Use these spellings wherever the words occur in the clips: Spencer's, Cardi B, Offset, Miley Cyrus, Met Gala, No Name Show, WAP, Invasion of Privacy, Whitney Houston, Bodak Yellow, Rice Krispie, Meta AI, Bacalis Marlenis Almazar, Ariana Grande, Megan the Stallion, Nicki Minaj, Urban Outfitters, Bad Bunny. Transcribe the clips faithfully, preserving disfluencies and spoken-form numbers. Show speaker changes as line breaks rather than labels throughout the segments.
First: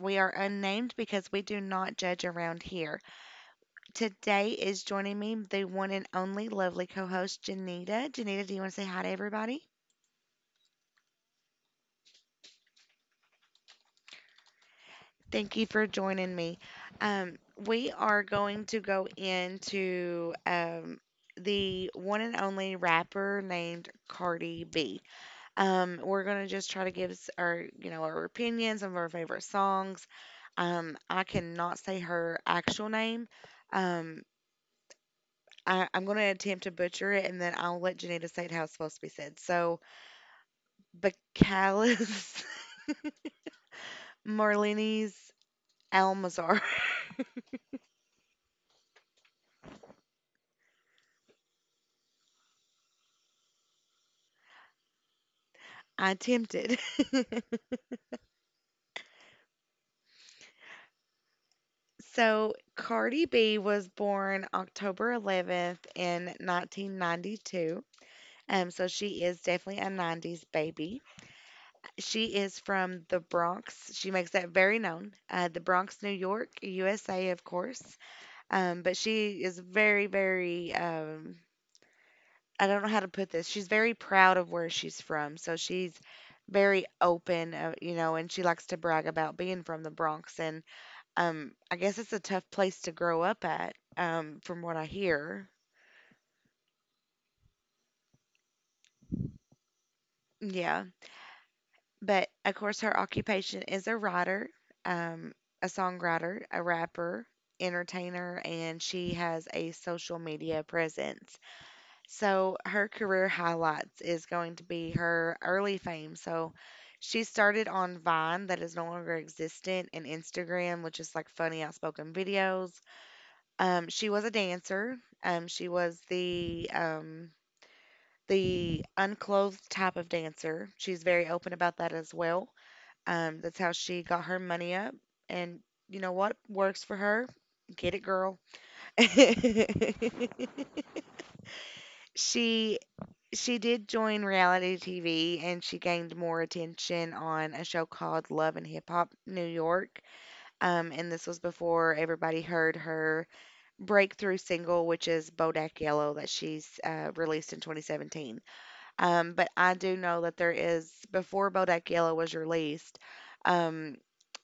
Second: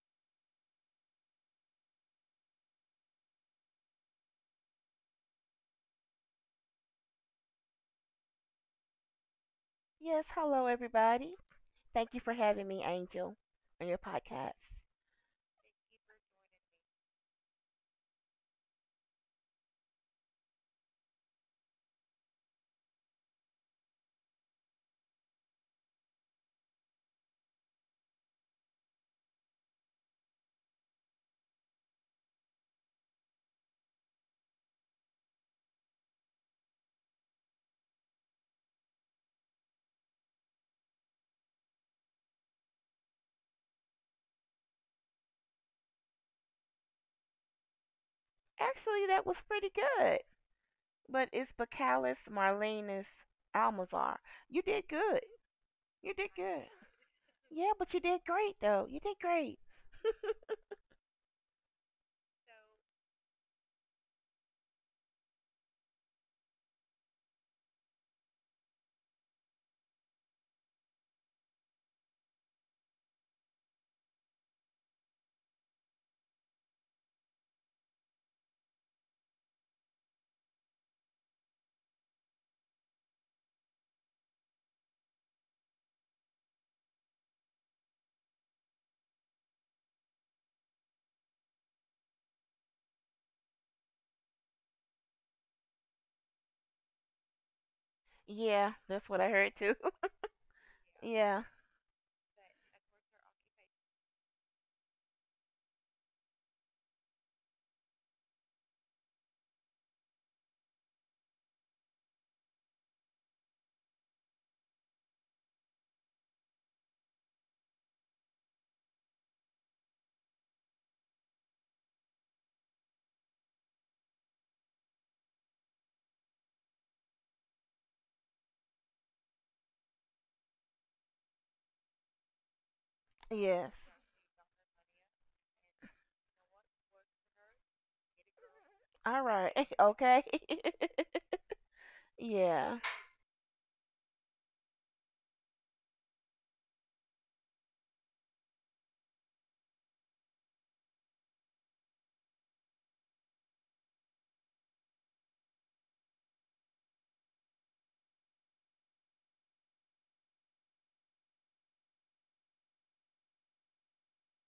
We are unnamed because we do not judge around here. Today is joining me the one and only lovely co host, Janita. Janita, do you want to say hi to everybody?
Yes, hello everybody. Thank you for having me, Angel, on your podcast.
Thank you for joining me. Um, we are going to go into um, the one and only rapper named Cardi B. Um, we're gonna just try to give s- our, you know, our opinions some of our favorite songs. Um, I cannot say her actual name. Um, I, I'm gonna attempt to butcher it, and then I'll let Janita say it how it's supposed to be said. So, Bacalis Marlinis Almazar.
Actually, that was pretty good. But it's Bacalis Marlenis Almazar. You did good. You
I
did good.
attempted.
Yeah, but you did great though. You did great.
So, Cardi B was born October eleventh in nineteen ninety-two. Um, so she is definitely a nineties baby. She is from the Bronx. She makes that very known. Uh, the Bronx, New York, U S A, of course. Um, but she is very, very, um, I don't know how to put this. She's very proud of where she's from. So she's very open, uh, you know, and she likes to brag about being from the Bronx. And um, I guess it's a tough place to grow up at, um, from what I hear.
Yeah, that's what I heard too.
Yeah.
Yeah.
But of course, her occupation is a writer, um, a songwriter, a rapper, entertainer, and she has a social media presence. So her career highlights is going to be her early fame. So she started on Vine, that is no longer existent, and Instagram, which is like funny outspoken videos. Um, she was a dancer. Um, she was the um, The unclothed type of dancer. She's very open about that as well. Um, that's
Yes.
how she got her money up. And you know what works for her? Get it, girl.
All right. Okay. Yeah.
she she did join reality T V and she gained more attention on a show called Love and Hip Hop New York. Um, and this was before everybody heard her breakthrough single, which is Bodak Yellow, that she's uh, released in twenty seventeen. Um, but I do know that there is before Bodak Yellow was released. Um,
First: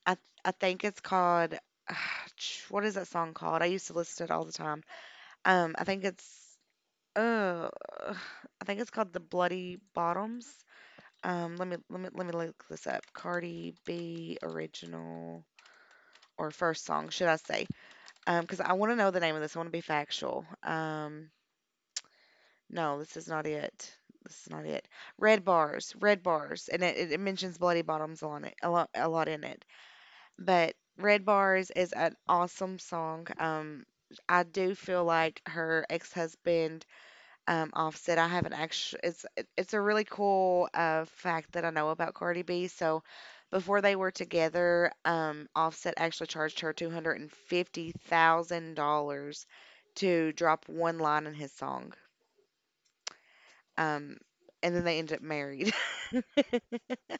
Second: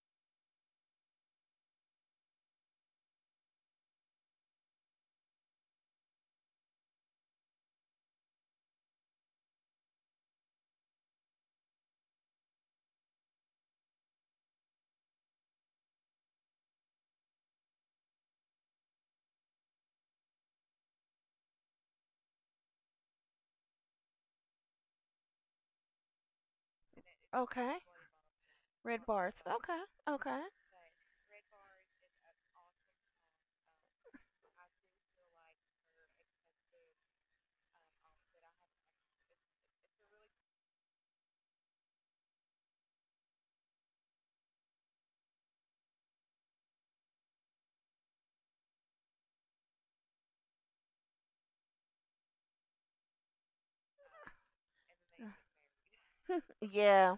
I I think it's called ch- what is that song called? I used to listen to it all the time. Um, I think it's uh, I think it's called the Bloody Bottoms. Um, let me let me let me look this up. Cardi B original or first song, should I say? Um, because I want to know the name of this. I want to be factual. Um, no, this is not it. This is not it. Red bars, red bars, and it, it it mentions
Okay.
bloody bottoms on it a lot,
Red
a lot
bars.
in it.
Okay. Okay.
But Red Bars is an awesome song. Um, I do feel like her ex-husband, um, Offset. I haven't actually. It's it- it's a really cool uh fact that I know about Cardi B. So, before they were together, um, Offset actually charged her two hundred and fifty thousand dollars to drop one line in his song. Um, and then they ended up married.
Yeah.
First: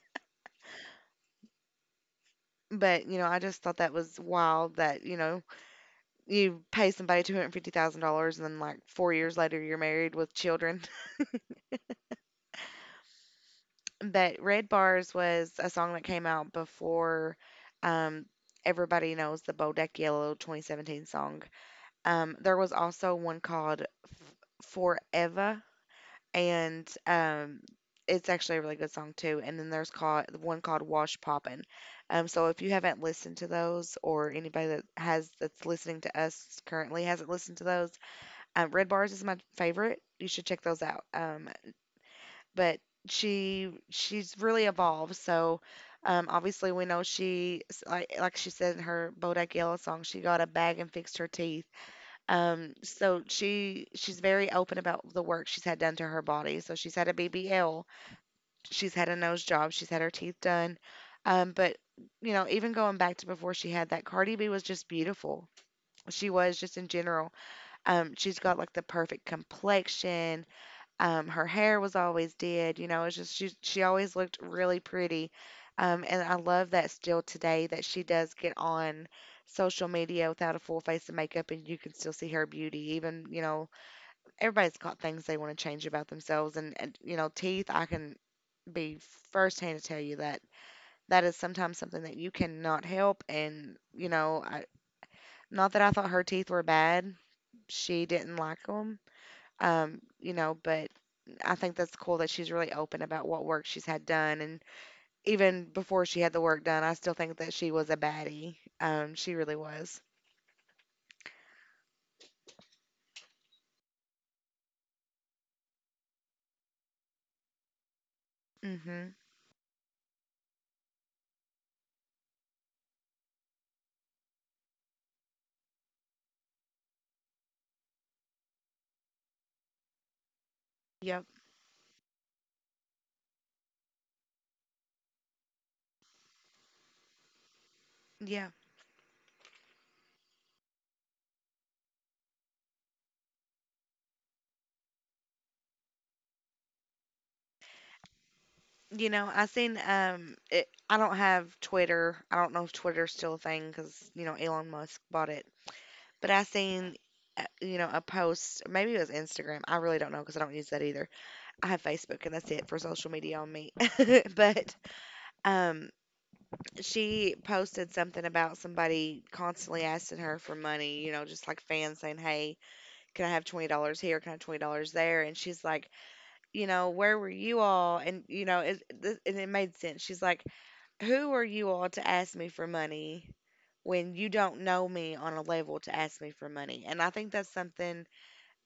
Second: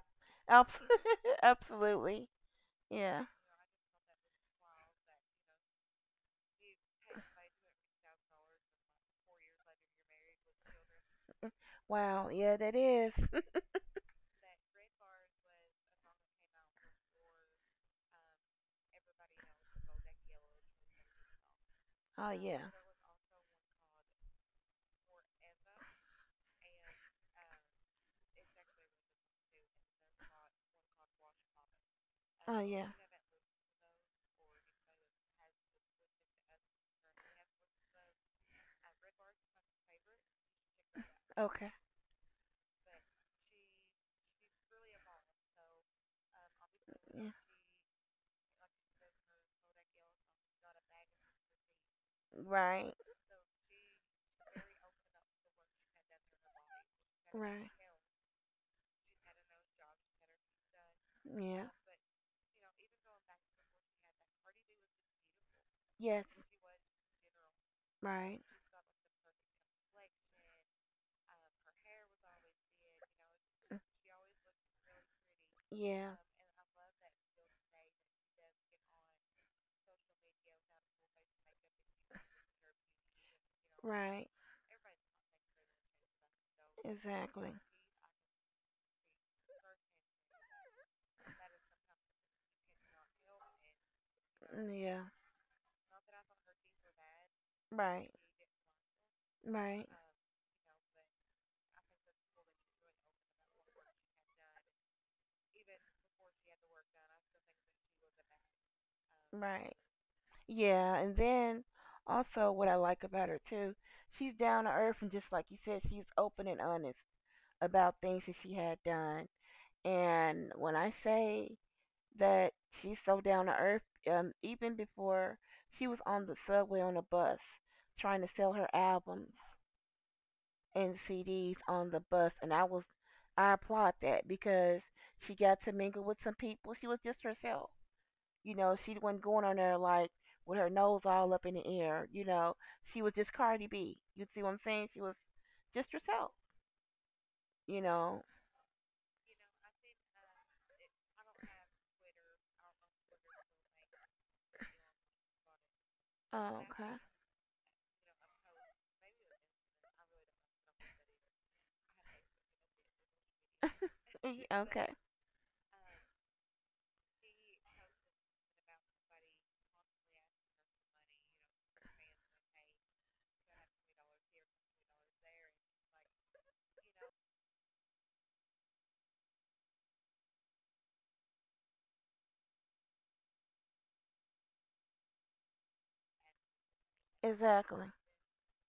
Abs- Absolutely.
but you
Yeah.
know, I just thought that was wild. That you know you pay somebody two hundred fifty thousand dollars and then like four years later you're married with children.
Wow. Yeah, that is.
But Red Bars was a song that came out before um everybody knows the Bodak Yellow twenty seventeen song.
Oh
Um there
yeah.
was also one called Forever and um it's actually a really good song too. And then there's called one called Wash Poppin'. Um, so
Oh
if you
yeah.
haven't listened to those, or anybody that has that's listening to us currently hasn't listened to those, Um, Red Bars is my favorite. You should check those out. Um,
Okay.
but she she's really evolved. So um, obviously we know
Yeah.
she s- like like she said in her Bodak Yellow song, she got a bag and fixed her teeth. Um,
Right.
so she she's very open about the work she's had done to her body. So she's had a
Right.
B B L, she's had a nose job, she's had her teeth done. Um,
Yeah.
but you know, even going back to before she had that, Cardi B was just beautiful.
Yes.
She was just in general. Um,
Right.
she's got like the perfect complexion. Um, her hair was always did, you know, it's just she she always looked really pretty. Um,
Yeah.
and I love that still today that she does get on social media without a full face of makeup and you can still see her beauty. Even, you know,
Right.
everybody's got things they want to change about themselves and, and you know,
Exactly.
teeth, I can be firsthand to tell you that that is sometimes something that you cannot help and, you know, I,
Yeah.
not that I thought her teeth were bad. She
Right.
didn't like 'em,
Right.
um, you know, but I think that's cool that she's really open about what work she's had done. And even before she had the work done, I still think that she was a baddie. Um, she really
Right.
was.
Yeah. And then also what I like about her too, she's down to earth, and just like you said, she's open and honest about things that she had
Mhm.
done. And when I say that, she's so down to earth. Um, even before, she was on the subway, on a bus trying to sell her albums and
Yep.
C Ds on the bus, and I was I applaud that because she got to mingle with some people. She was just herself.
Yeah.
You know, she wasn't going on there like with her nose all up in the air. You know, she was just Cardi B. You see what I'm saying? She was just herself. You know.
You know, I seen um it, I don't have Twitter. I don't know if Twitter's still a thing cuz you know Elon Musk bought it. But I
Oh, okay.
seen uh, you know a post, maybe it was Instagram. I really don't know cuz I don't use that either. I have Facebook and that's it for social media on me.
E,
but
Okay.
um she posted something about somebody constantly asking her for money, you know, just like fans saying, "Hey, can I have twenty dollars here? Can I have twenty dollars there?" And she's like, "You know, where were you all?" And, you know, it, th- and it made sense. She's like, "Who are you all to ask me for money when you don't know me on a level to ask me for money?" And I think that's
Exactly.
something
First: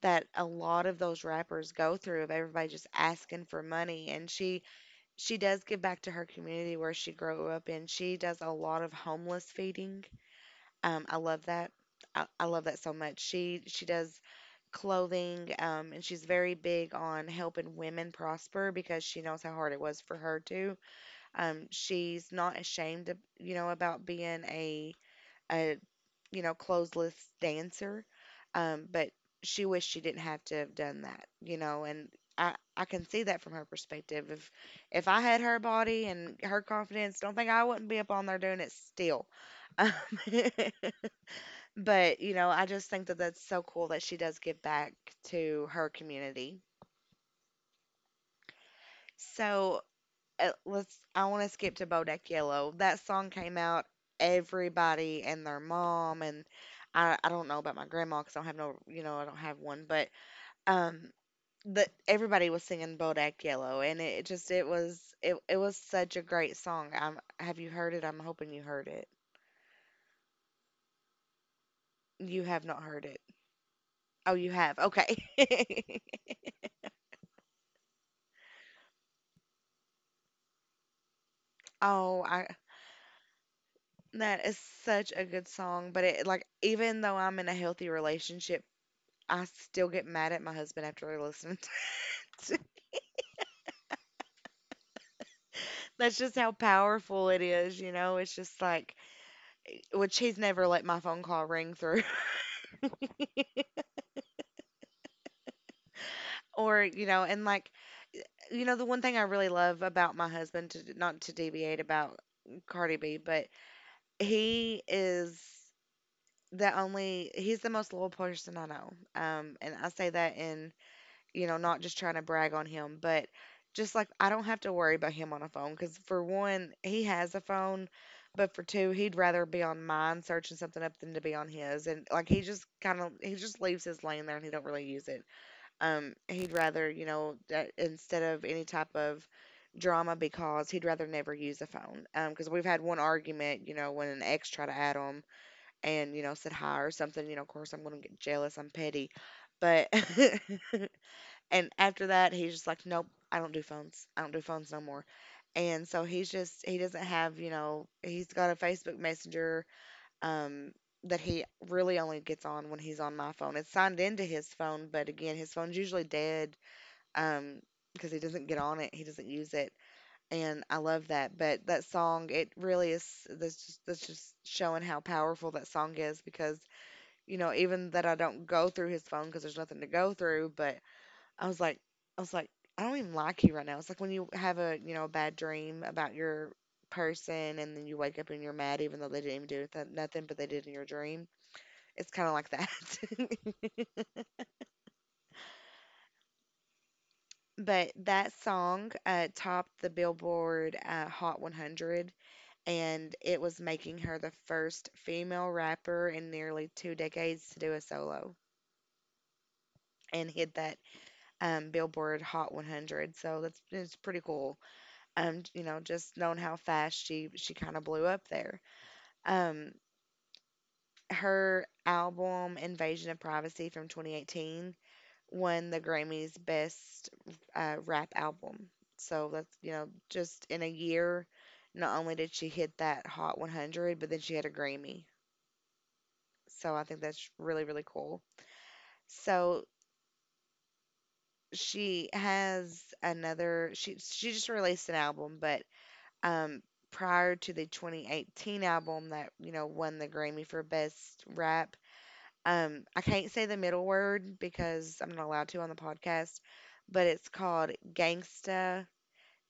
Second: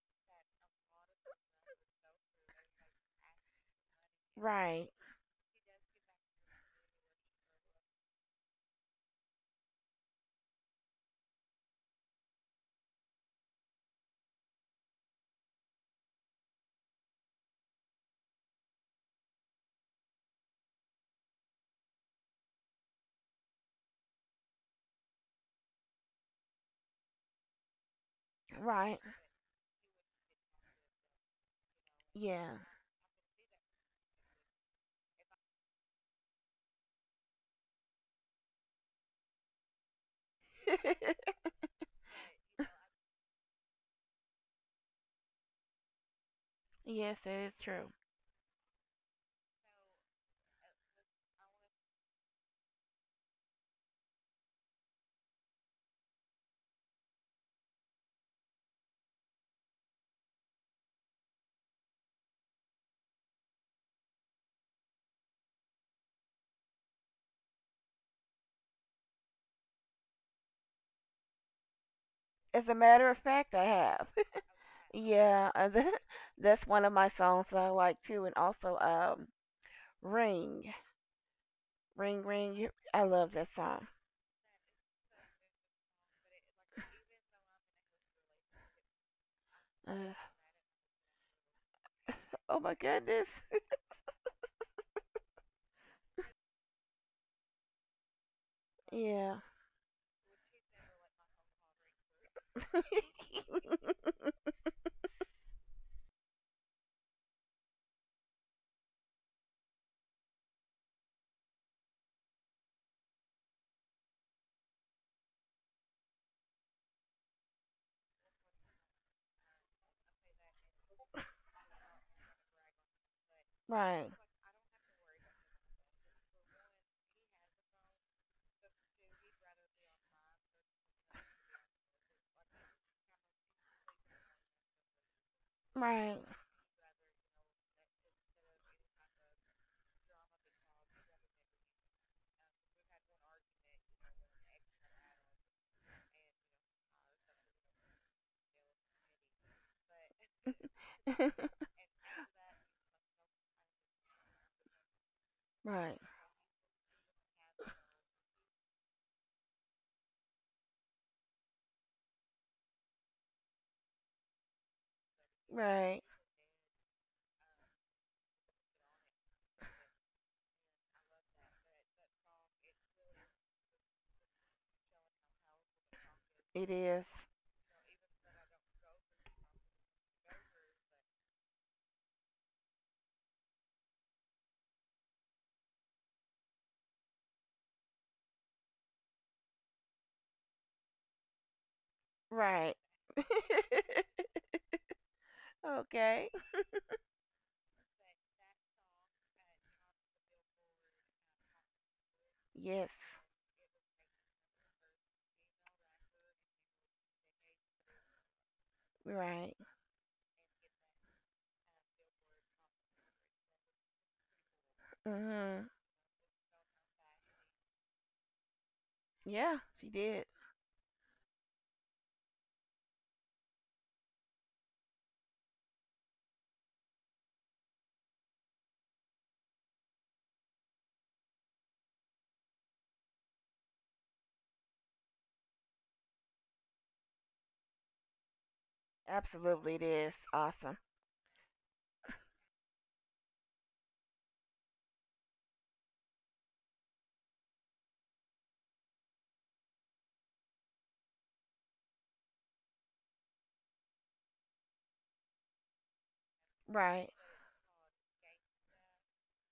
that a lot of those rappers go through of everybody just asking for money. And she
Right.
she does give back to her community where she grew up in. She does a lot of homeless feeding. Um, I love that. I, I love that so much. She she does clothing, um, and she's very big on helping women prosper because she knows how hard it was for her to. Um, she's not ashamed, of, you know, about being a, a you know, clothesless dancer. Um,
Right.
but she wished she didn't have to have done that, you know, and I,
Yeah.
I can see that from her perspective. If if I had her body and her confidence, don't think I wouldn't be up on there doing it still. Um, but you know, I just think that that's so cool that she does give back to her community.
Yes, that is true.
So uh, let's I want to skip to Bodak Yellow. That song came out everybody and their mom and I I don't know about my grandma cuz I don't have no you know I don't have one but um that everybody was singing Bodak Yellow and it, it just it was it it was such a great song. I'm have you heard it? I'm hoping you heard it. You have
As a
not heard
matter of
it.
fact, I have.
Oh, you have. Okay.
yeah, uh, that, that's one of my songs that I like too, and also um, "Ring, Ring,
oh, I
Ring." you- I love that song.
That is such a good song, but it like even though I'm in a healthy relationship I still get
Uh,
mad at my husband after I listen to
oh
it.
my goodness.
That's just how powerful it is, you know? It's just like,
Yeah.
which he's never let my phone call ring through. or, you know, and like, you know, The one thing I really love about my husband, to not to deviate about Cardi B, but he is the only, he's the most loyal person I know. Um, and I say that in you know, not just trying to brag on him, but just
Right.
like I don't have to worry about him on a phone because for one, he has a phone, but for two, he'd rather be on mine searching something up than to be on his. And like he just kind of he just leaves his laying there and he don't really use it. Um,
Right.
he'd rather you know that instead of any type of drama because he'd rather never use a phone. Um, because we've had one argument, you know, when an ex tried to add him and you know said hi or something. You know, of course I'm gonna get jealous. I'm petty, but. And after that, he's just like, nope, I don't do phones. I don't do phones no more. And
Right.
so he's just, he doesn't have, you know, he's got a Facebook Messenger um, that he really only gets on when he's on my phone. It's signed into his phone, but again, his phone's
Right.
usually dead um, because he doesn't get on it. He doesn't use it. And I love that. But that song, it really is, that's just, that's just showing how powerful that song is
It
because,
is.
you know, even that I don't go through his phone because there's nothing to go through, but I was like, I was like, I don't even like you right now. It's like when you have a, you know, a bad dream about your person and then you wake up and you're mad even though they didn't even do th- nothing, but they did in your dream. It's kind of like
Right.
that.
Okay.
But that song uh, topped the Billboard uh, Hot one hundred,
Yes.
and it was making her the first female rapper in nearly two decades to do a solo
Right.
and hit that um, Billboard Hot one hundred. So that's it's pretty cool. Um, you
Mhm.
know, just known how fast she she kind of blew up there.
Yeah,
Um,
she did.
Her album Invasion of Privacy from twenty eighteen won the Grammys Best uh, Rap Album. So that's, you know, just in a year, not only did she hit that Hot one hundred, but then she had a Grammy. So I think that's really really cool. So
Absolutely, it is awesome.
she has another she she just released an album, but um, prior to the twenty eighteen album that you know won the Grammy for Best Rap. Um, I can't say the middle word because I'm not allowed to on the podcast, but
Right.
it's called Gangsta.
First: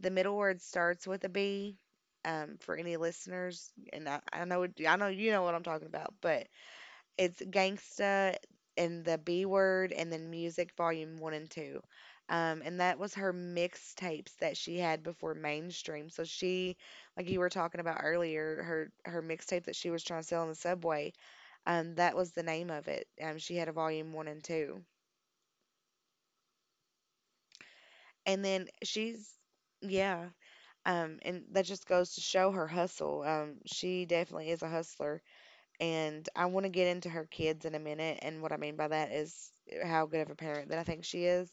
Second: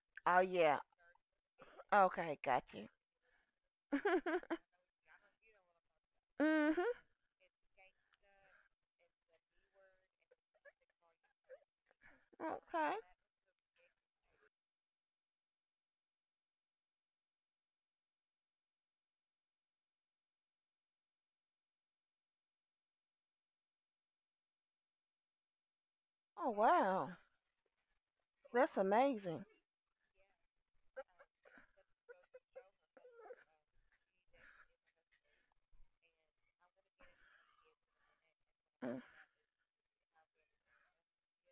The middle
Oh
word
yeah.
starts with a B.
Okay,
Um,
got
for
you.
any listeners, and I, I know I know you know what I'm talking about, but
Mhm.
it's Gangsta and the B Word and then Music Volume one and two. Um, and
Okay.
that was her mixtapes that she had before mainstream. So she, like you were talking about earlier, her her mixtape that she was trying to sell on the subway, um, that was the name of it. Um, she had a volume one and two.
Oh wow,
And then
that's
she's,
amazing.
yeah, um, and that just goes to show her hustle. Um, she definitely is a hustler. And I want to get into her kids in a minute. And what I mean by
Mm.
that is eh, how good of a parent that I think she is.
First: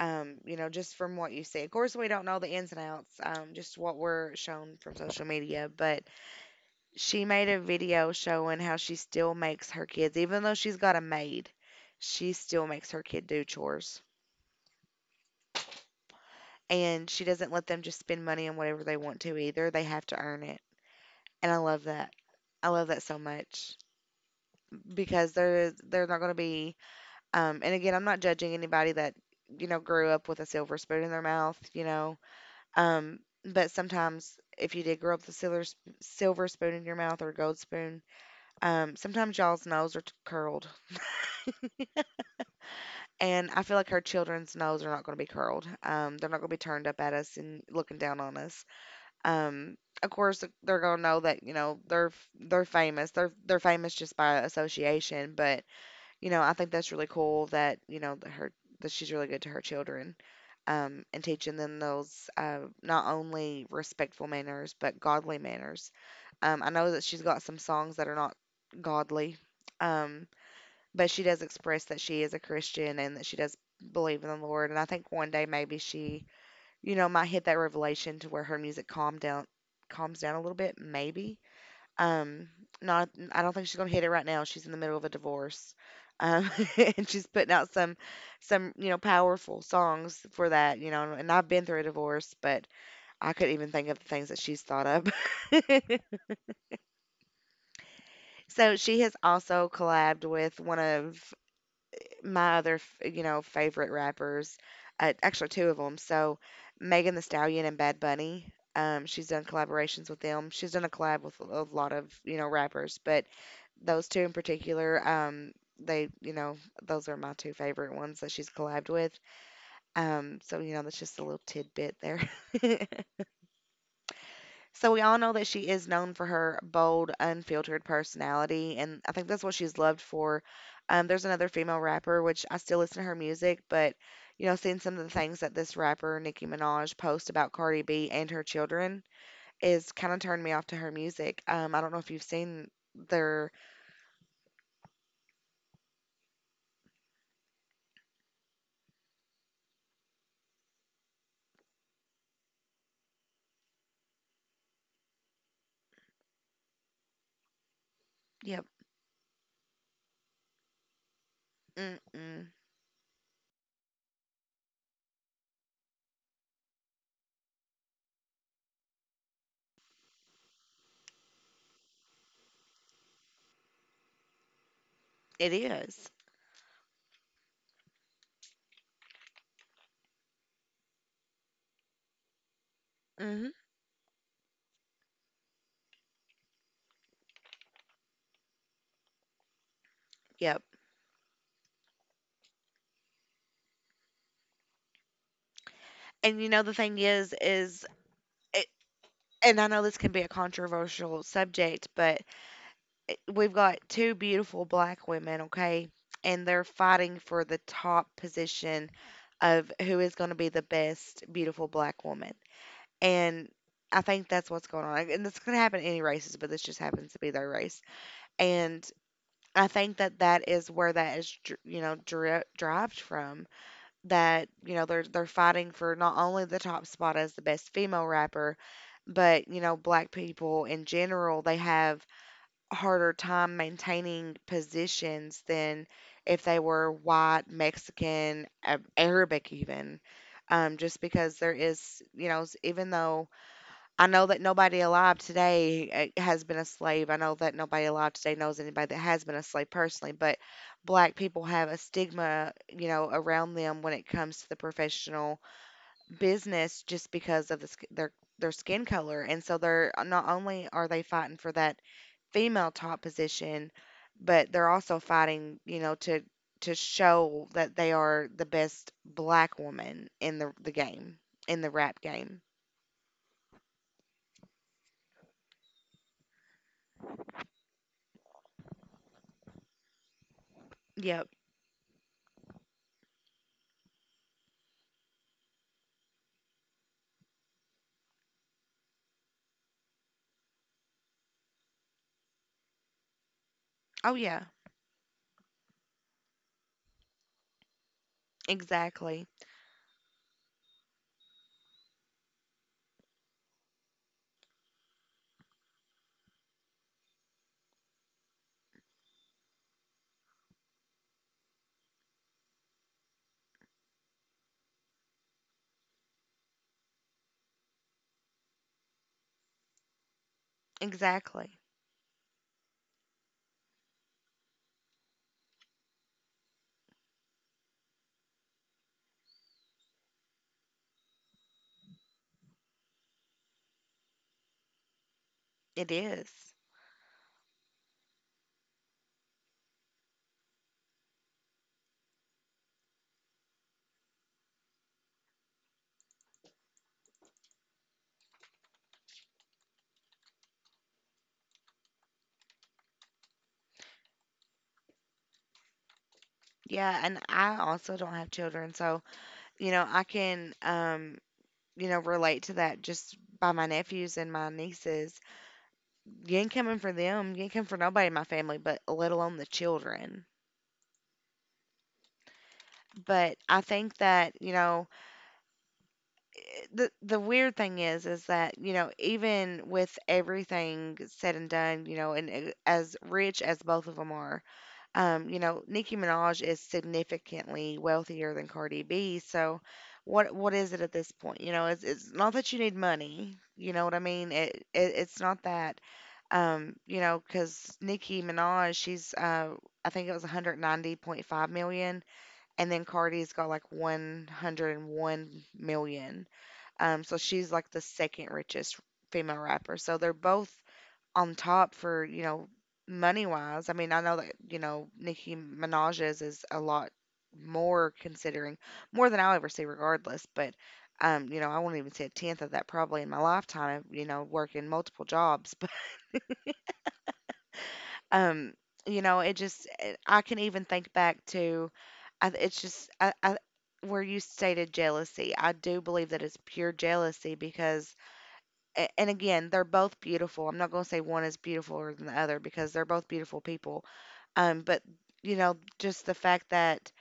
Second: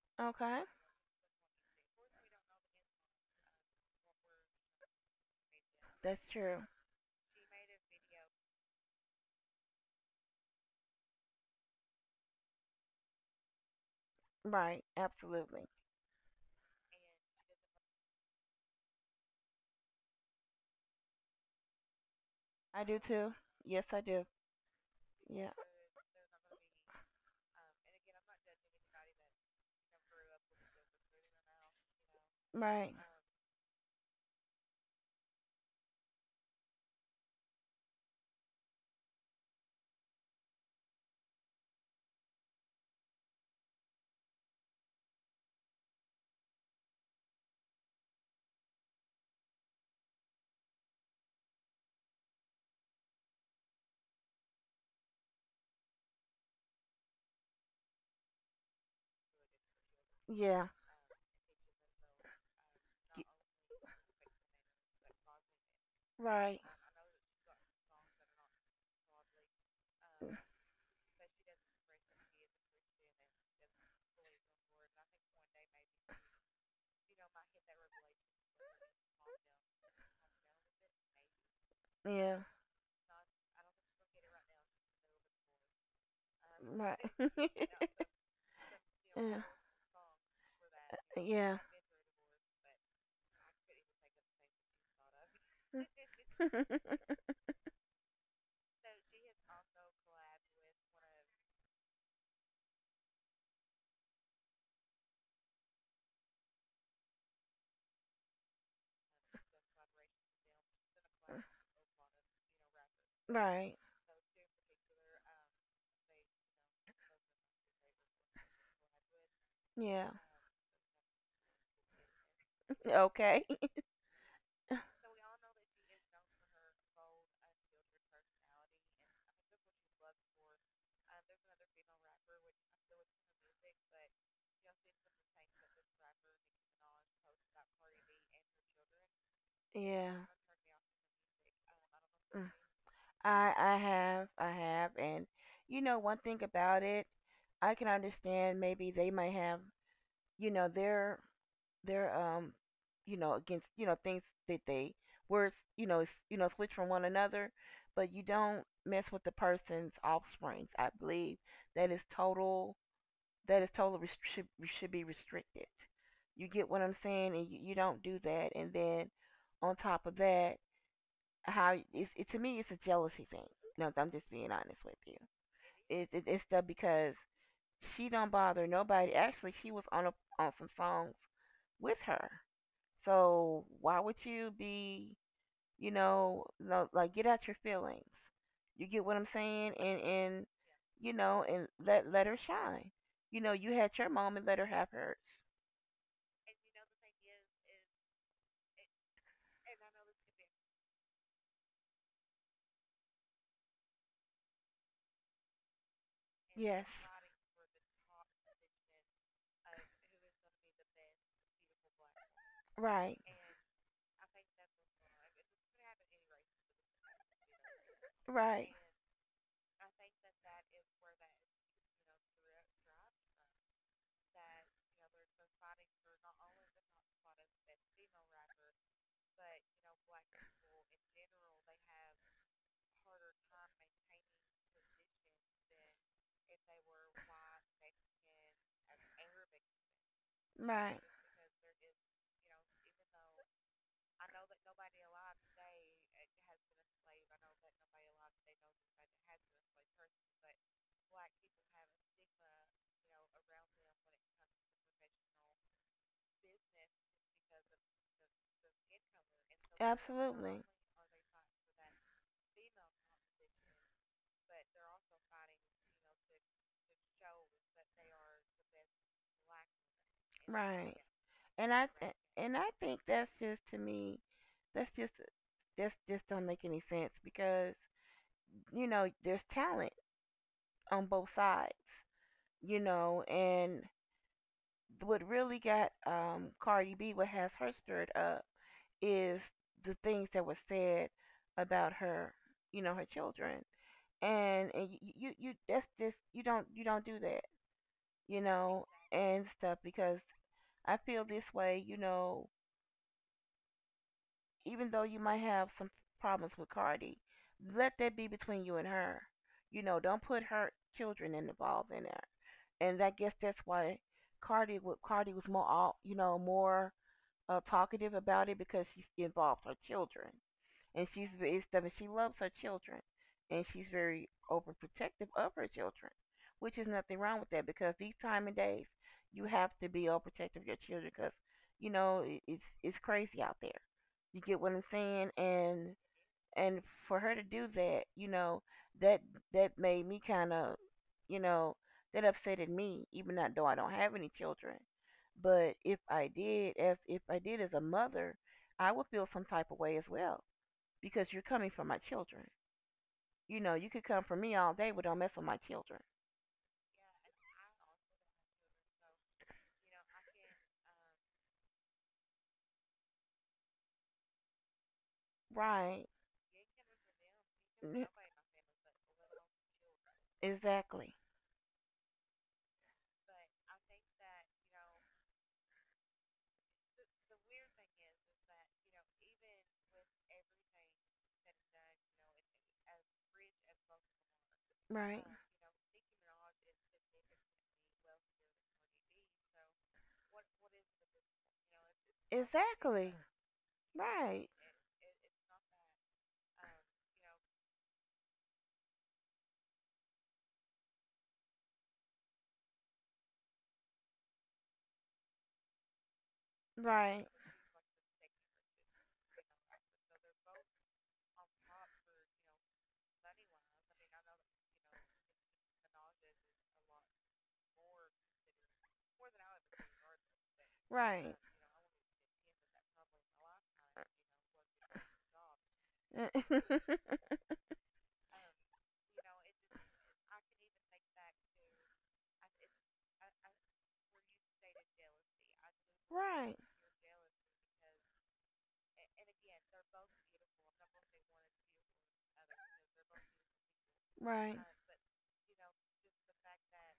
Um, you
Okay,
know, just from what you see. Of course, we don't know the ins and outs, um, just what we're shown from social media. But
that's true.
she made a video showing how she still makes her kids, even though she's got a maid, she still makes her kid do chores.
Right, absolutely.
And she doesn't let them just spend money on whatever they want to either. They have to earn it. And I love that. I
I
love
do
that so
too.
much
Yes, I do.
because
Yeah.
they're they're not going to be. Um, and again, I'm not judging anybody that, you know, grew up with a silver spoon in their mouth, you know.
Right.
Um, but sometimes if you did grow up with a silver, sp- silver spoon in your mouth or gold spoon, um, sometimes y'all's nose are t- curled. And I feel like her children's nose are not going to be curled. Um, they're not going to be turned up at us and looking down on us. Um, of course, they're going to know that, you know, they're f- they're famous. They're they're famous just by association, but you know, I think that's really cool that, you know, that her that she's really good to her children,
Yeah.
um, and teaching them those uh, not
Y-
only respectful manners but godly manners. Um,
Right.
I know that she's got some songs that are not godly, um, but she does express that she is a Christian and that she does believe in the Lord. And I think one day maybe she, you know, might hit that revelation to where her music calm down, calms down a little bit, maybe.
Yeah.
Um, not I don't think she's gonna hit it right now. She's in the middle of a divorce. Um,
Right.
and she's putting out some some, you know,
Yeah.
powerful songs for that, you know, and I've
Yeah.
been through a divorce, but I couldn't even think of the things that she's thought up. So she has also collabed with one of my other, f- you know, favorite rappers, uh, actually two of them. So Megan the Stallion and Bad Bunny. Um, she's done collaborations with them. She's done a collab with a a lot of, you know, rappers, but
Right.
those two in particular, um, they, you know, those are my two favorite ones that she's collabed with.
Yeah.
Um, so you know, that's just a little tidbit there.
Okay.
So we all know that she is known for her bold, unfiltered personality, and I think that's what she's loved for. Um, there's another female rapper, which I still listen to her music, but you know, seeing some of the things that this rapper Nicki Minaj posts about Cardi B and her children is kind
Yeah.
of turned me off to her music. Um, I don't know if you've
Mm.
seen their.
I I have I have And you know, one thing about it, I can understand. Maybe they might have, you know, their... They're um you know, against, you know, things that they... words, you know, s- you know, switch from one another. But you don't
Yep.
mess with the person's offsprings. I believe that is
Mm-mm.
total, that is total rest- should, should be restricted. You get what I'm saying? And you, you don't do that. And then on top of that, how it's, it, to me, it's a jealousy thing. No, I'm just being honest with you.
It
It,
is.
it, it's the, because she don't bother nobody. Actually, she was on a, on some songs with her.
Mm-hmm.
So why would you be, you know, lo- like, get out your feelings? You get what I'm saying, and and
Yep.
you know, and let let her shine. You know, you had your moment. Let her have hers.
And you know, the thing is, is it, and I know this can be a controversial subject, but we've got two beautiful black women, okay? And they're
Yes,
fighting for the top position of who is going to be the best beautiful black woman.
right,
And I think that's what's going on. And this could happen in any races, but this just happens to be their race.
right,
And I think that that is where that is, dr- you know, dri- derived from. That you know they're they're fighting for not only the top spot as the best female rapper, but you know black people in general. They have harder time maintaining positions than if they were white, Mexican, Ab- Arabic, even. Um,
right.
just because there is, you know, s- even though I know that nobody alive today uh, has been a slave, I know that nobody alive today knows anybody that has been a slave personally, but black people have a stigma, you know, around them when it comes to the professional business just because of the, sk- their their skin color. And so they're uh, not
Absolutely,
only are they fighting for that female top position, but they're also fighting, you know, to to show that they are the best black woman in the the
right.
game, in the
And I
rap
th-
game.
and I think that's just, to me, that's just, that's just don't make any sense because, you know, there's talent on
Yep.
both sides, you know. And what really got um, Cardi B, what has her stirred up, is the things that were said about her, you know, her children.
Oh yeah.
and and you you, you, that's just, you don't, you don't do that, you know,
Exactly.
and stuff. Because I feel this way, you know, even though you might have some problems with Cardi, let that be between you and her. You know, don't put her children involved in there. And I guess that's why Cardi wa- Cardi was more, all you know, more uh, talkative about it because she's involved her children. And she's ve-
Exactly.
it's, I mean, she loves her children, and she's very overprotective of her children, which is nothing wrong with that, because these time and days, you have to be overprotective of your children because, you know, it, it's it's crazy out there. You get what I'm saying?
It
and
is.
and for her to do that, you know, that, that made me kind of, you know, that upsetted me, even not though I don't have any children. But if I did, as if I did as a mother, I would feel some type of way as well because you're coming for my children. You know, you could come for me all day, but don't mess with my children,
Yeah, and I also don't have children, so you know, I can um, you know, relate to that just by my nephews and my nieces.
right?
You ain't coming for them, you ain't coming for nobody
N-
in my family, but let alone the children.
Exactly,
But I think that, you know, eh, the the weird thing is is that you know even with everything said and done you know and uh, as rich as both of them are
right?
um you know Nicki Minaj is significantly wealthier than Cardi B, so what what is it at this point, you know? it's it's not that you need
Exactly,
money, you know what I mean?
right,
it, it it's not that. Um you know, cuz Nicki Minaj, she's uh I think it was one hundred ninety point five million, and then Cardi's got like one hundred one million, um, so
right,
she's like the second richest female rapper. So they're both on top for, you know, money wise. I mean, I know that, you know, Nicki Minaj's is a lot more considering more than I'll ever see regardless, but um,
right.
you know, I won't even see a tenth of that probably in my lifetime, you know, working multiple jobs. But um, you know, it just it- I can even think back to I, it's just I, I where you stated jealousy. I do believe that it's
Right.
pure jealousy because a- and again, they're both beautiful. I'm not going to say one is beautifuler than the other because they're both beautiful people.
Right.
Um, but you know, just the fact that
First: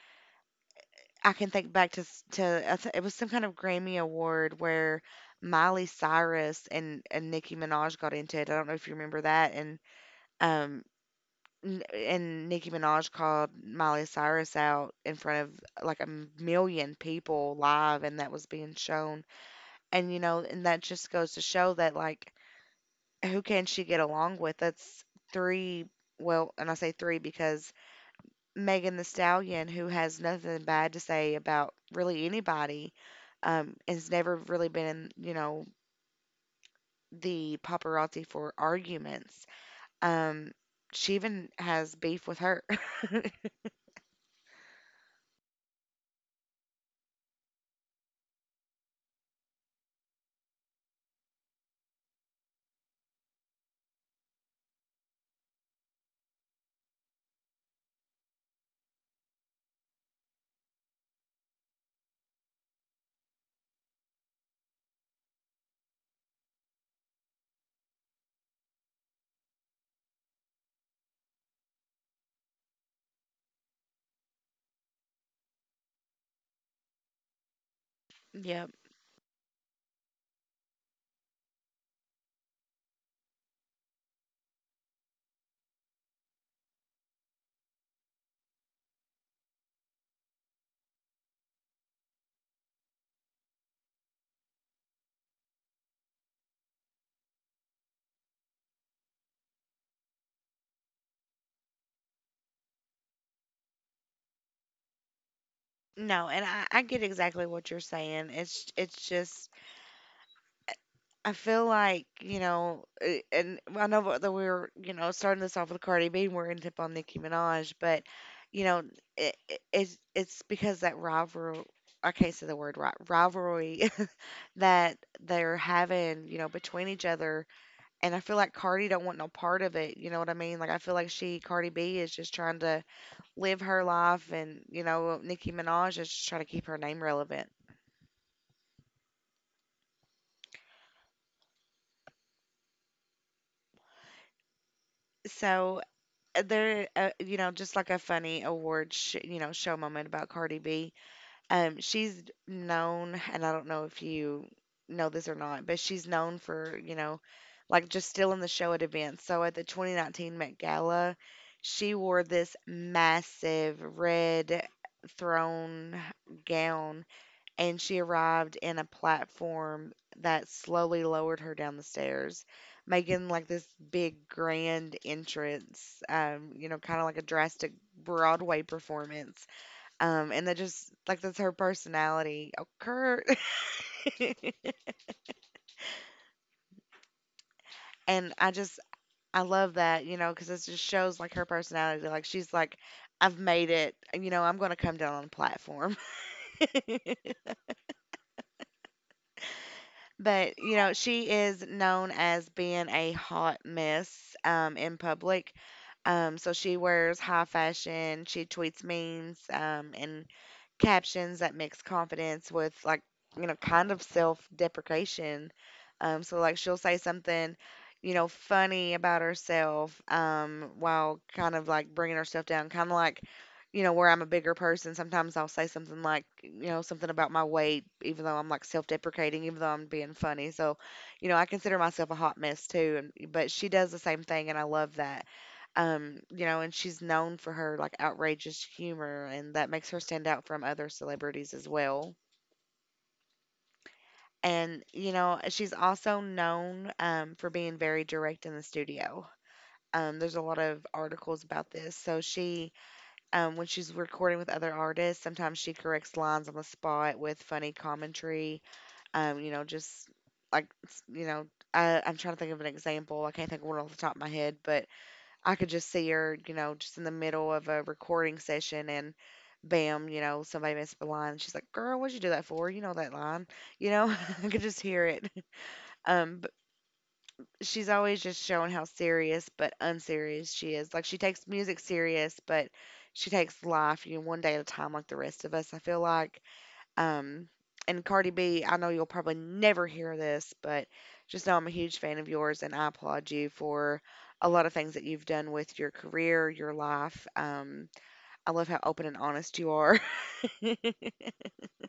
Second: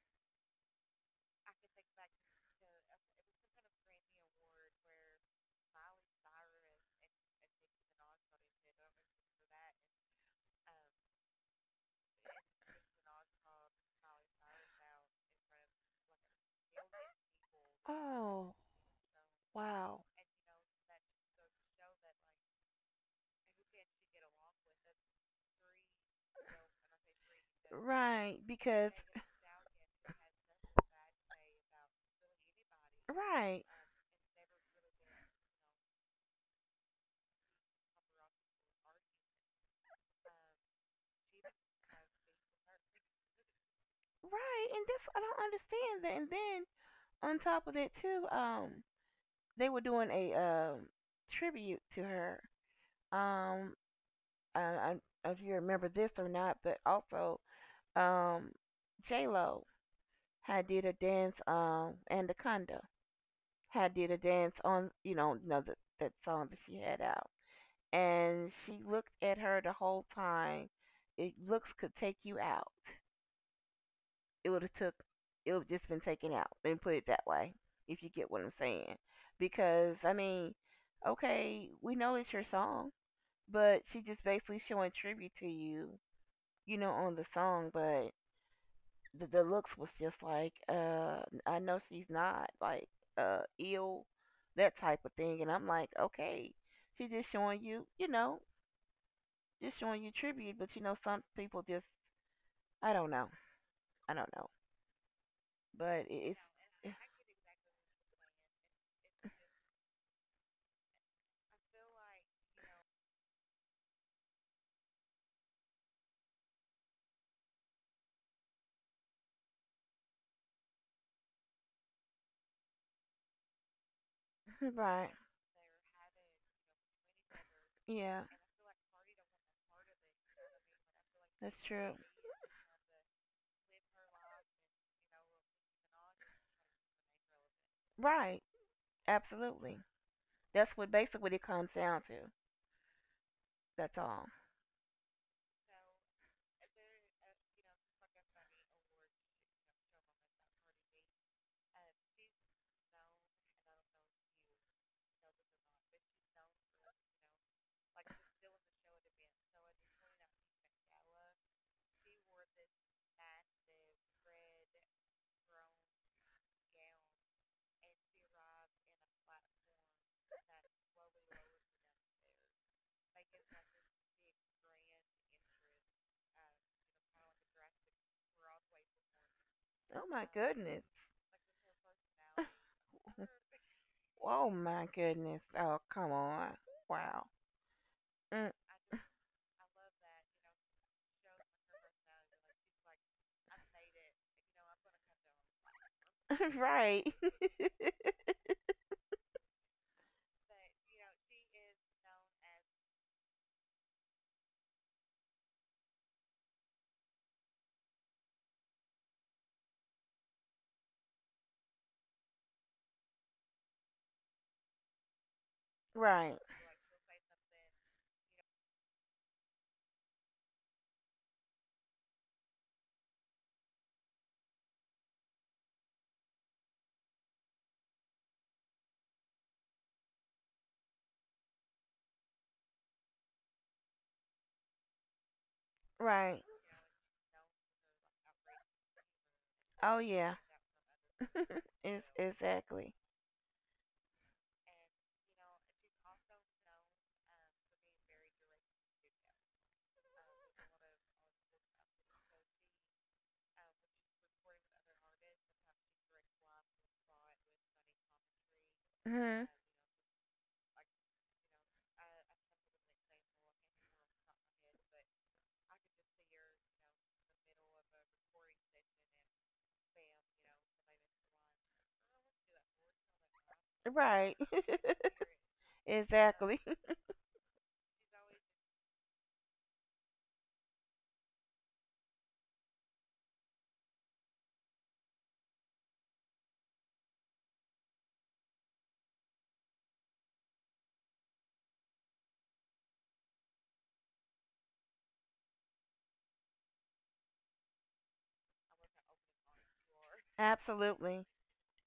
I can think back to s- to I th- it was some kind of Grammy award where Miley Cyrus and and Nicki Minaj got into it. I don't know if you remember that. And um n- and Nicki Minaj called Miley Cyrus out in front of like a million people live, and that was
Oh,
being shown.
wow.
And you know, and that just goes to show that like who can she get along with? That's three. Well, and I say three because
Right, because
Megan the Stallion, who has nothing bad to say about really anybody,
right,
um, has never really been in, you know, the paparazzi for arguments. Um, she even has beef with her.
right, and that's, I don't understand that. And then on top of that too, um, they were doing a um tribute to her. Um, I, I I don't know if you remember this or not, but also um, J Lo had did a dance, um Anaconda had did a dance on, you know, you know, the, that song that she had out. And she looked at her the whole time. It looks could take you out. It would have took. It would have just been taken out. Let me put it that way, if you get what I'm
Yep.
saying. Because I mean, okay, we know it's your song, but she just basically showing tribute to you, you know, on the song. But the, the looks was just like, uh, I know she's not like uh ill, that type of thing. And I'm like, okay, she's just showing you, you know, just showing you tribute. But you know, some people just, I don't know. I don't know. But
No,
it-
and I, I
it's
get exactly what you're saying. It's it's just I feel like, you know, uh, and I know what that we are you know, starting this off with Cardi B and we're ending up on Nicki Minaj, but, you know, it, it, it's it's because that rivalry, I can't say the word ri- rivalry that
right.
they're having, you know, between each other. And
Yeah,
I feel like Cardi don't want no part of it. You know what I mean? Like, I feel like she,
that's
Cardi
true.
B, is just trying to live her life and, you know, Nicki Minaj is just trying to keep her name relevant.
Right. Absolutely. That's what basically what it comes down to. That's all.
So there, uh, you know, just like a funny award, sh- you know, show moment about Cardi B. Um, she's known, and I don't know if you know this or not, but she's known for, you know, like just stealing the show at events. So at the twenty nineteen Met Gala, she wore this massive red thrown gown and she arrived in a platform that slowly lowered her down the stairs, making like this big grand entrance, um, you know, kind of like a drastic Broadway performance.
Oh my
Um, and that
goodness.
just like that's her personality. Oh, Kurt.
Oh my goodness. Oh come on. Wow.
and
Mm.
I just I love that, you know, because it just shows like her personality. Like she's like, I've made it. You know, I'm gonna come down on a platform.
Right.
But, you know, she is known as being a hot mess um, in public. Um, so she wears high fashion, she tweets memes, um, and captions that mix confidence with like you know kind of self-deprecation. Um, so
Right.
like she'll say something, you know, funny about herself, um, while kind of like bringing herself down, kind of like you know where I'm a bigger person. Sometimes I'll say something like you know something about my weight, even though I'm like self-deprecating, even though I'm being funny. So, you know, I consider myself a hot mess too. And, but she does the same thing, and I love that, um you
Right.
know and she's known for her like outrageous humor, and that makes her
Oh
stand
yeah.
out from other celebrities as
It's
well.
exactly.
And you know she's also known, um, for being very direct in the studio. Um, there's a lot of articles about this. So she um, when she's recording with other artists, sometimes she corrects lines on the spot with funny commentary. Um,
Mhm.
you know just Like s- you know I, i'm trying to think of an example. I can't think of one off the top of my head, but I could just see her, you know, just in the middle of a recording session, and bam, you know, somebody missed the line. She's like, "Girl, what'd you do that for? You know that line." You know,
Right.
I could just hear it. Um, but
Exactly.
she's always just showing how serious but unserious she is. Like she takes music serious, but she takes life, you know, one day at a time like the rest of us, I feel like. Um, and Cardi B, I know you'll probably never hear this, but just know I'm a huge fan of yours and I applaud you for a lot of things that you've done with your career, your life. Um, I love how open and honest you are.
Absolutely.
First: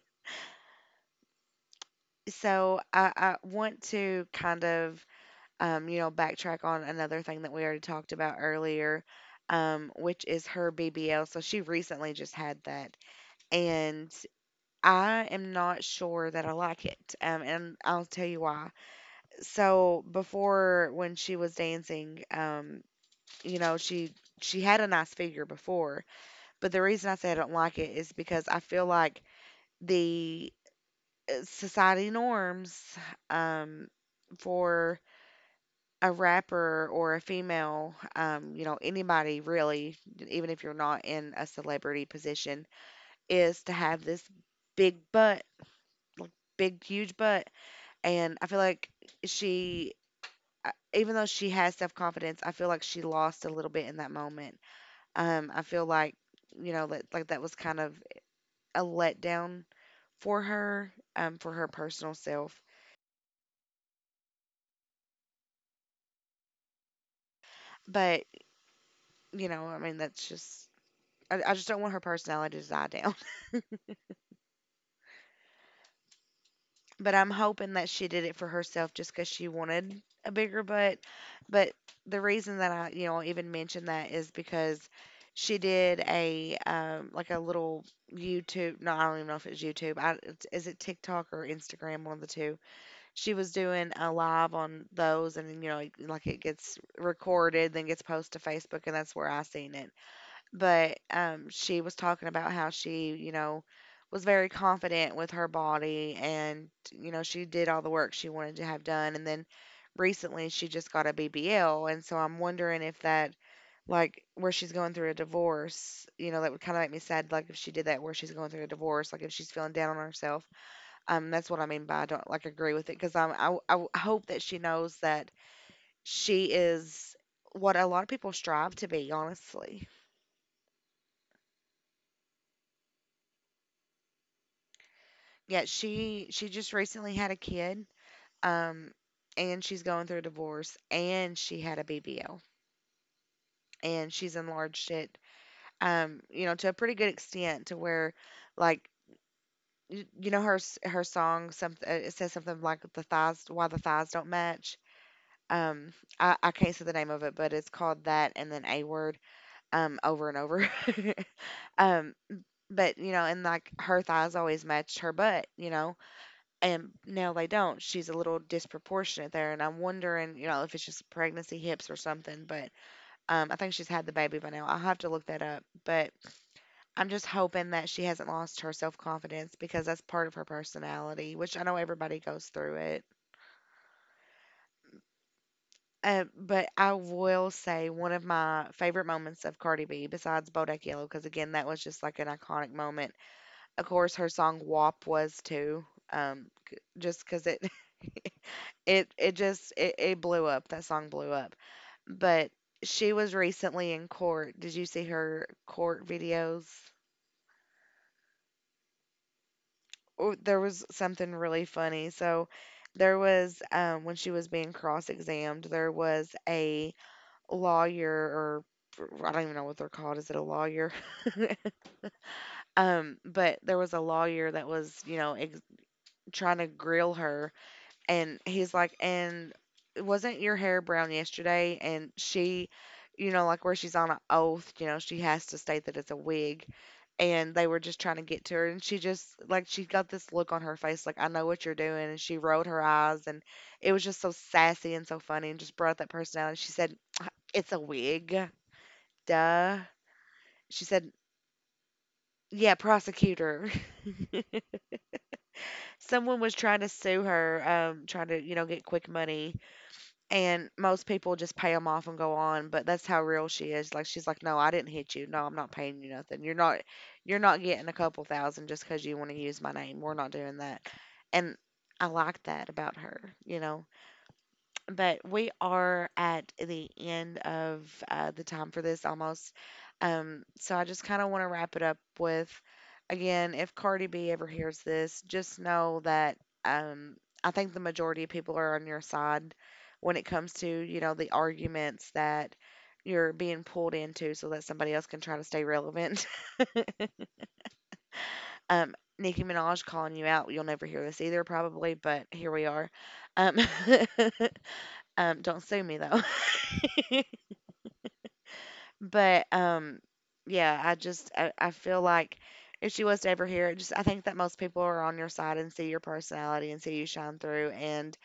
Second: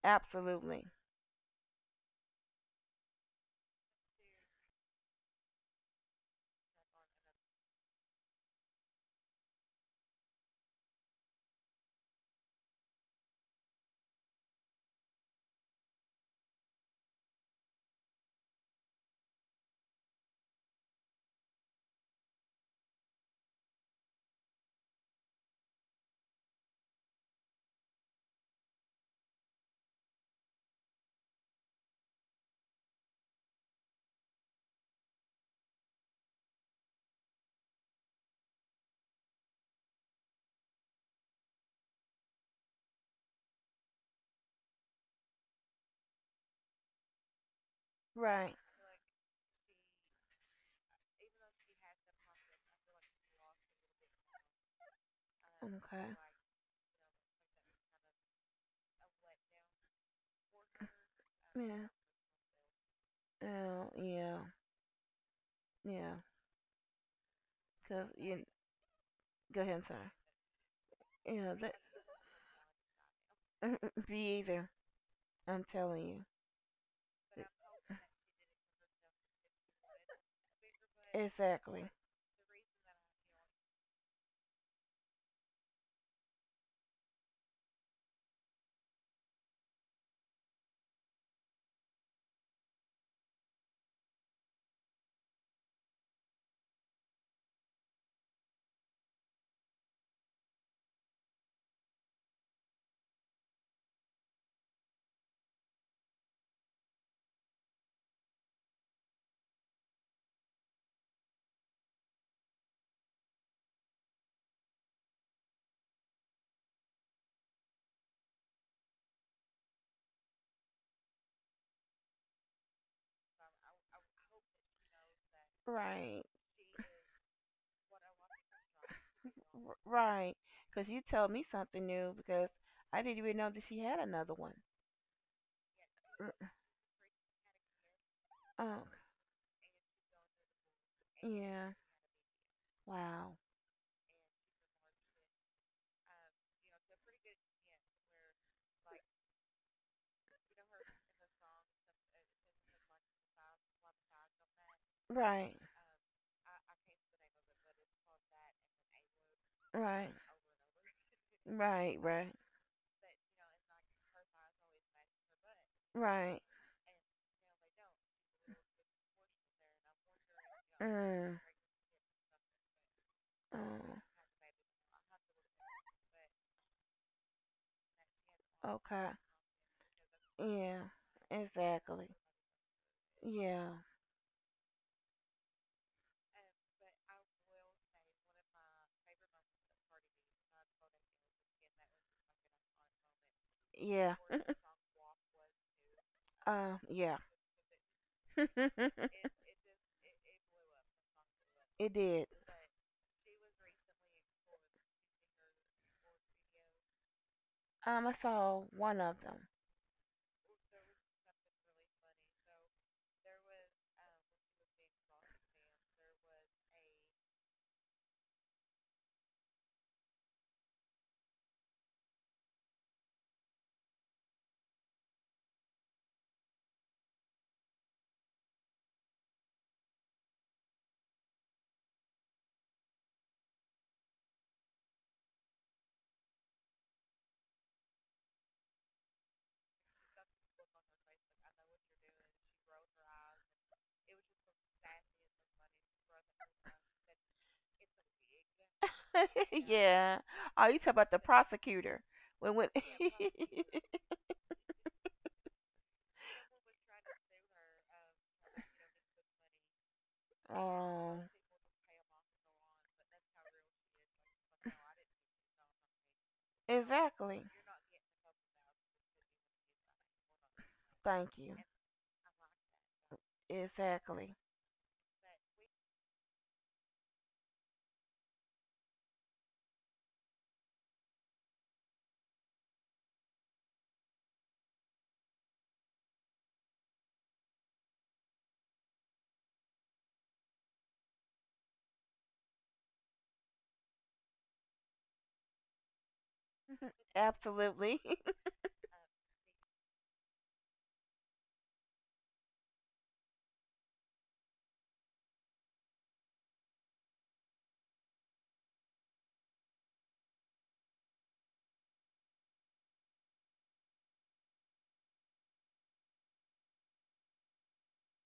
Absolutely.
So I, I want to kind of, um, you know, backtrack on another thing that we already talked about earlier, um, which is her B B L. So she recently just had that, and I am not sure that I like it. Um, and I'll tell you why. So before when she was dancing, um you know she she had a nice figure before, but the reason I say I don't like it is because I feel like the uh, society norms um for a rapper or a female, um you know anybody really, even if you're not in a celebrity position, is to have this big butt, like big huge butt. And I
Right.
feel like she I- even though she has self confidence, I feel like she lost a little bit in that moment. Um, I feel
Okay.
like, you know, like, like that was kind of a letdown for her, um, for her
Yeah.
personal self.
Oh, yeah. Yeah. Cause
But,
you
you
go
know, I
ahead,
mean,
sir.
that's just I,
Yeah.
I just don't want her personality to die down.
That be either. I'm telling
But I'm
you.
hoping that she did it for herself just because she wanted a bigger butt. But
Exactly.
the reason that I, you know, even mentioned that is because she did a um, like a little YouTube. No, I don't even know if it's YouTube. I, it's- is it TikTok or Instagram? One of the two. She was doing a live on those, and you know, like like it gets recorded, then gets posted to Facebook, and that's where I seen it. But um, she was talking about how she, you know, was very confident with her body and, you know, she did all the work she wanted to have done. And then recently she just got a B B L. And so I'm wondering if that, like, where she's going through a divorce, you know, that would kind of make me sad, like, if she did that where she's going through a divorce, like, if she's feeling down on herself. Um, that's what I mean by I don't, like, agree with it, because I'm, I, I w- hope that she knows that
Right.
she is what a lot of people strive to be,
R-
honestly.
right. Cause you told me something new because I didn't even know that she had another one.
Yeah, she
R-
she just recently had a kid,
Oh.
um, and she's going through a divorce, and she
Yeah.
had a B B L,
Wow.
and she's enlarged it, um, you know, to a pretty good extent, to where, like, y- you know, her s- her song, some uh, it says something like the thighs, why the thighs don't match.
Right.
Um, I, I can't say the name of it, but it's called that, and then a word, um,
Right.
over and over.
Right.
um,
Right.
but you know, and like her thighs always matched her butt, you know.
Right.
And now they don't. She's a little disproportionate there, and I'm wondering, you know, if it's just
Mm.
pregnancy hips or something. But um, I think she's
Oh.
had the baby by now. I'll have to look that up. But I'm just hoping that she hasn't lost her self
Okay.
confidence, because that's part of her
Yeah.
personality, which I know
Exactly.
everybody goes through it.
Yeah.
Um, but I will say one of my favorite moments of Cardi B, besides Bodak Yellow, because again, that was just like an iconic moment. Of course,
Yeah.
her song WAP was too, um, c-
Uh. Yeah.
just because it It
It
it just it, it blew up. That song blew up.
did.
But she was recently in court. Did you see her court videos?
Um. I saw one of them.
Oh, there was something really funny. So there was, um, when she was being cross-examined, there was a lawyer, or I don't even know what they're called. Is it a lawyer? Um, but there was a lawyer that was, you know, ex- trying to grill her, and he's like, and wasn't your hair brown yesterday? And she, you know, like where she's on an oath, you know, she has to state that it's a wig. And they were just trying to get to her, and she just like she got this look on her face, like I know what you're doing, and she rolled her eyes, and it was just so sassy and so funny, and just brought that personality. She said, "It's a wig, duh."
Yeah. Oh, you
She
talk
said,
about the prosecutor when when.
"Yeah, prosecutor." Someone was trying to sue her, um, trying to, you know get quick money. And most
Oh.
people just pay them off and go on, but that's how real she is. Like she's like, "No, I didn't hit you. No, I'm not paying you nothing. You're not you're
Exactly.
not getting a couple thousand just because you want to use my name. We're not doing that."
Thank you.
And I like that about her, you know.
Exactly.
But we are at the end of uh, the time for this almost. Um, so I just kind of want to wrap it up with, again, if Cardi B ever hears this, just know that um, I think the majority of people are on your side when it comes to, you know, the arguments that you're being pulled into so that somebody else can try to stay relevant.
Absolutely.
um, Nicki Minaj calling you out. You'll never hear this either, probably, but here we are. Um, um, don't sue me though. But um, yeah, I just I, I feel like if she was to ever hear it, just I think that most people are on your side and see your personality and see you shine through. And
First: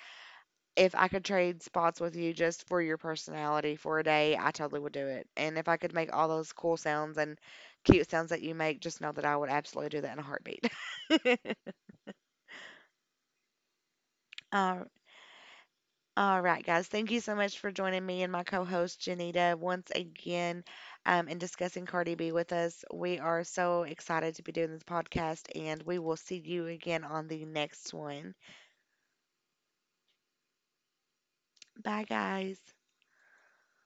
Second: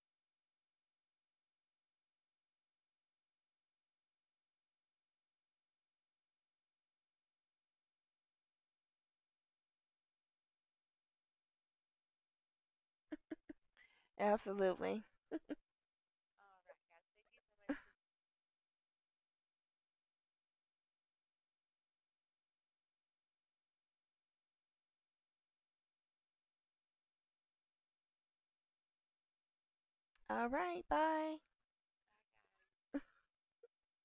if I could trade spots with you just for your personality for a day, I totally would do it. And if I could make all those cool sounds and cute sounds that you make, just know that I would absolutely do that in a heartbeat. Uh,
Absolutely.
All right, guys. Thank you so much for joining me and my co host, Janita, once again, um, and discussing Cardi B with us. We are so excited to be doing this podcast, and we will see you again on the next one.
All right. Bye.
Bye, guys.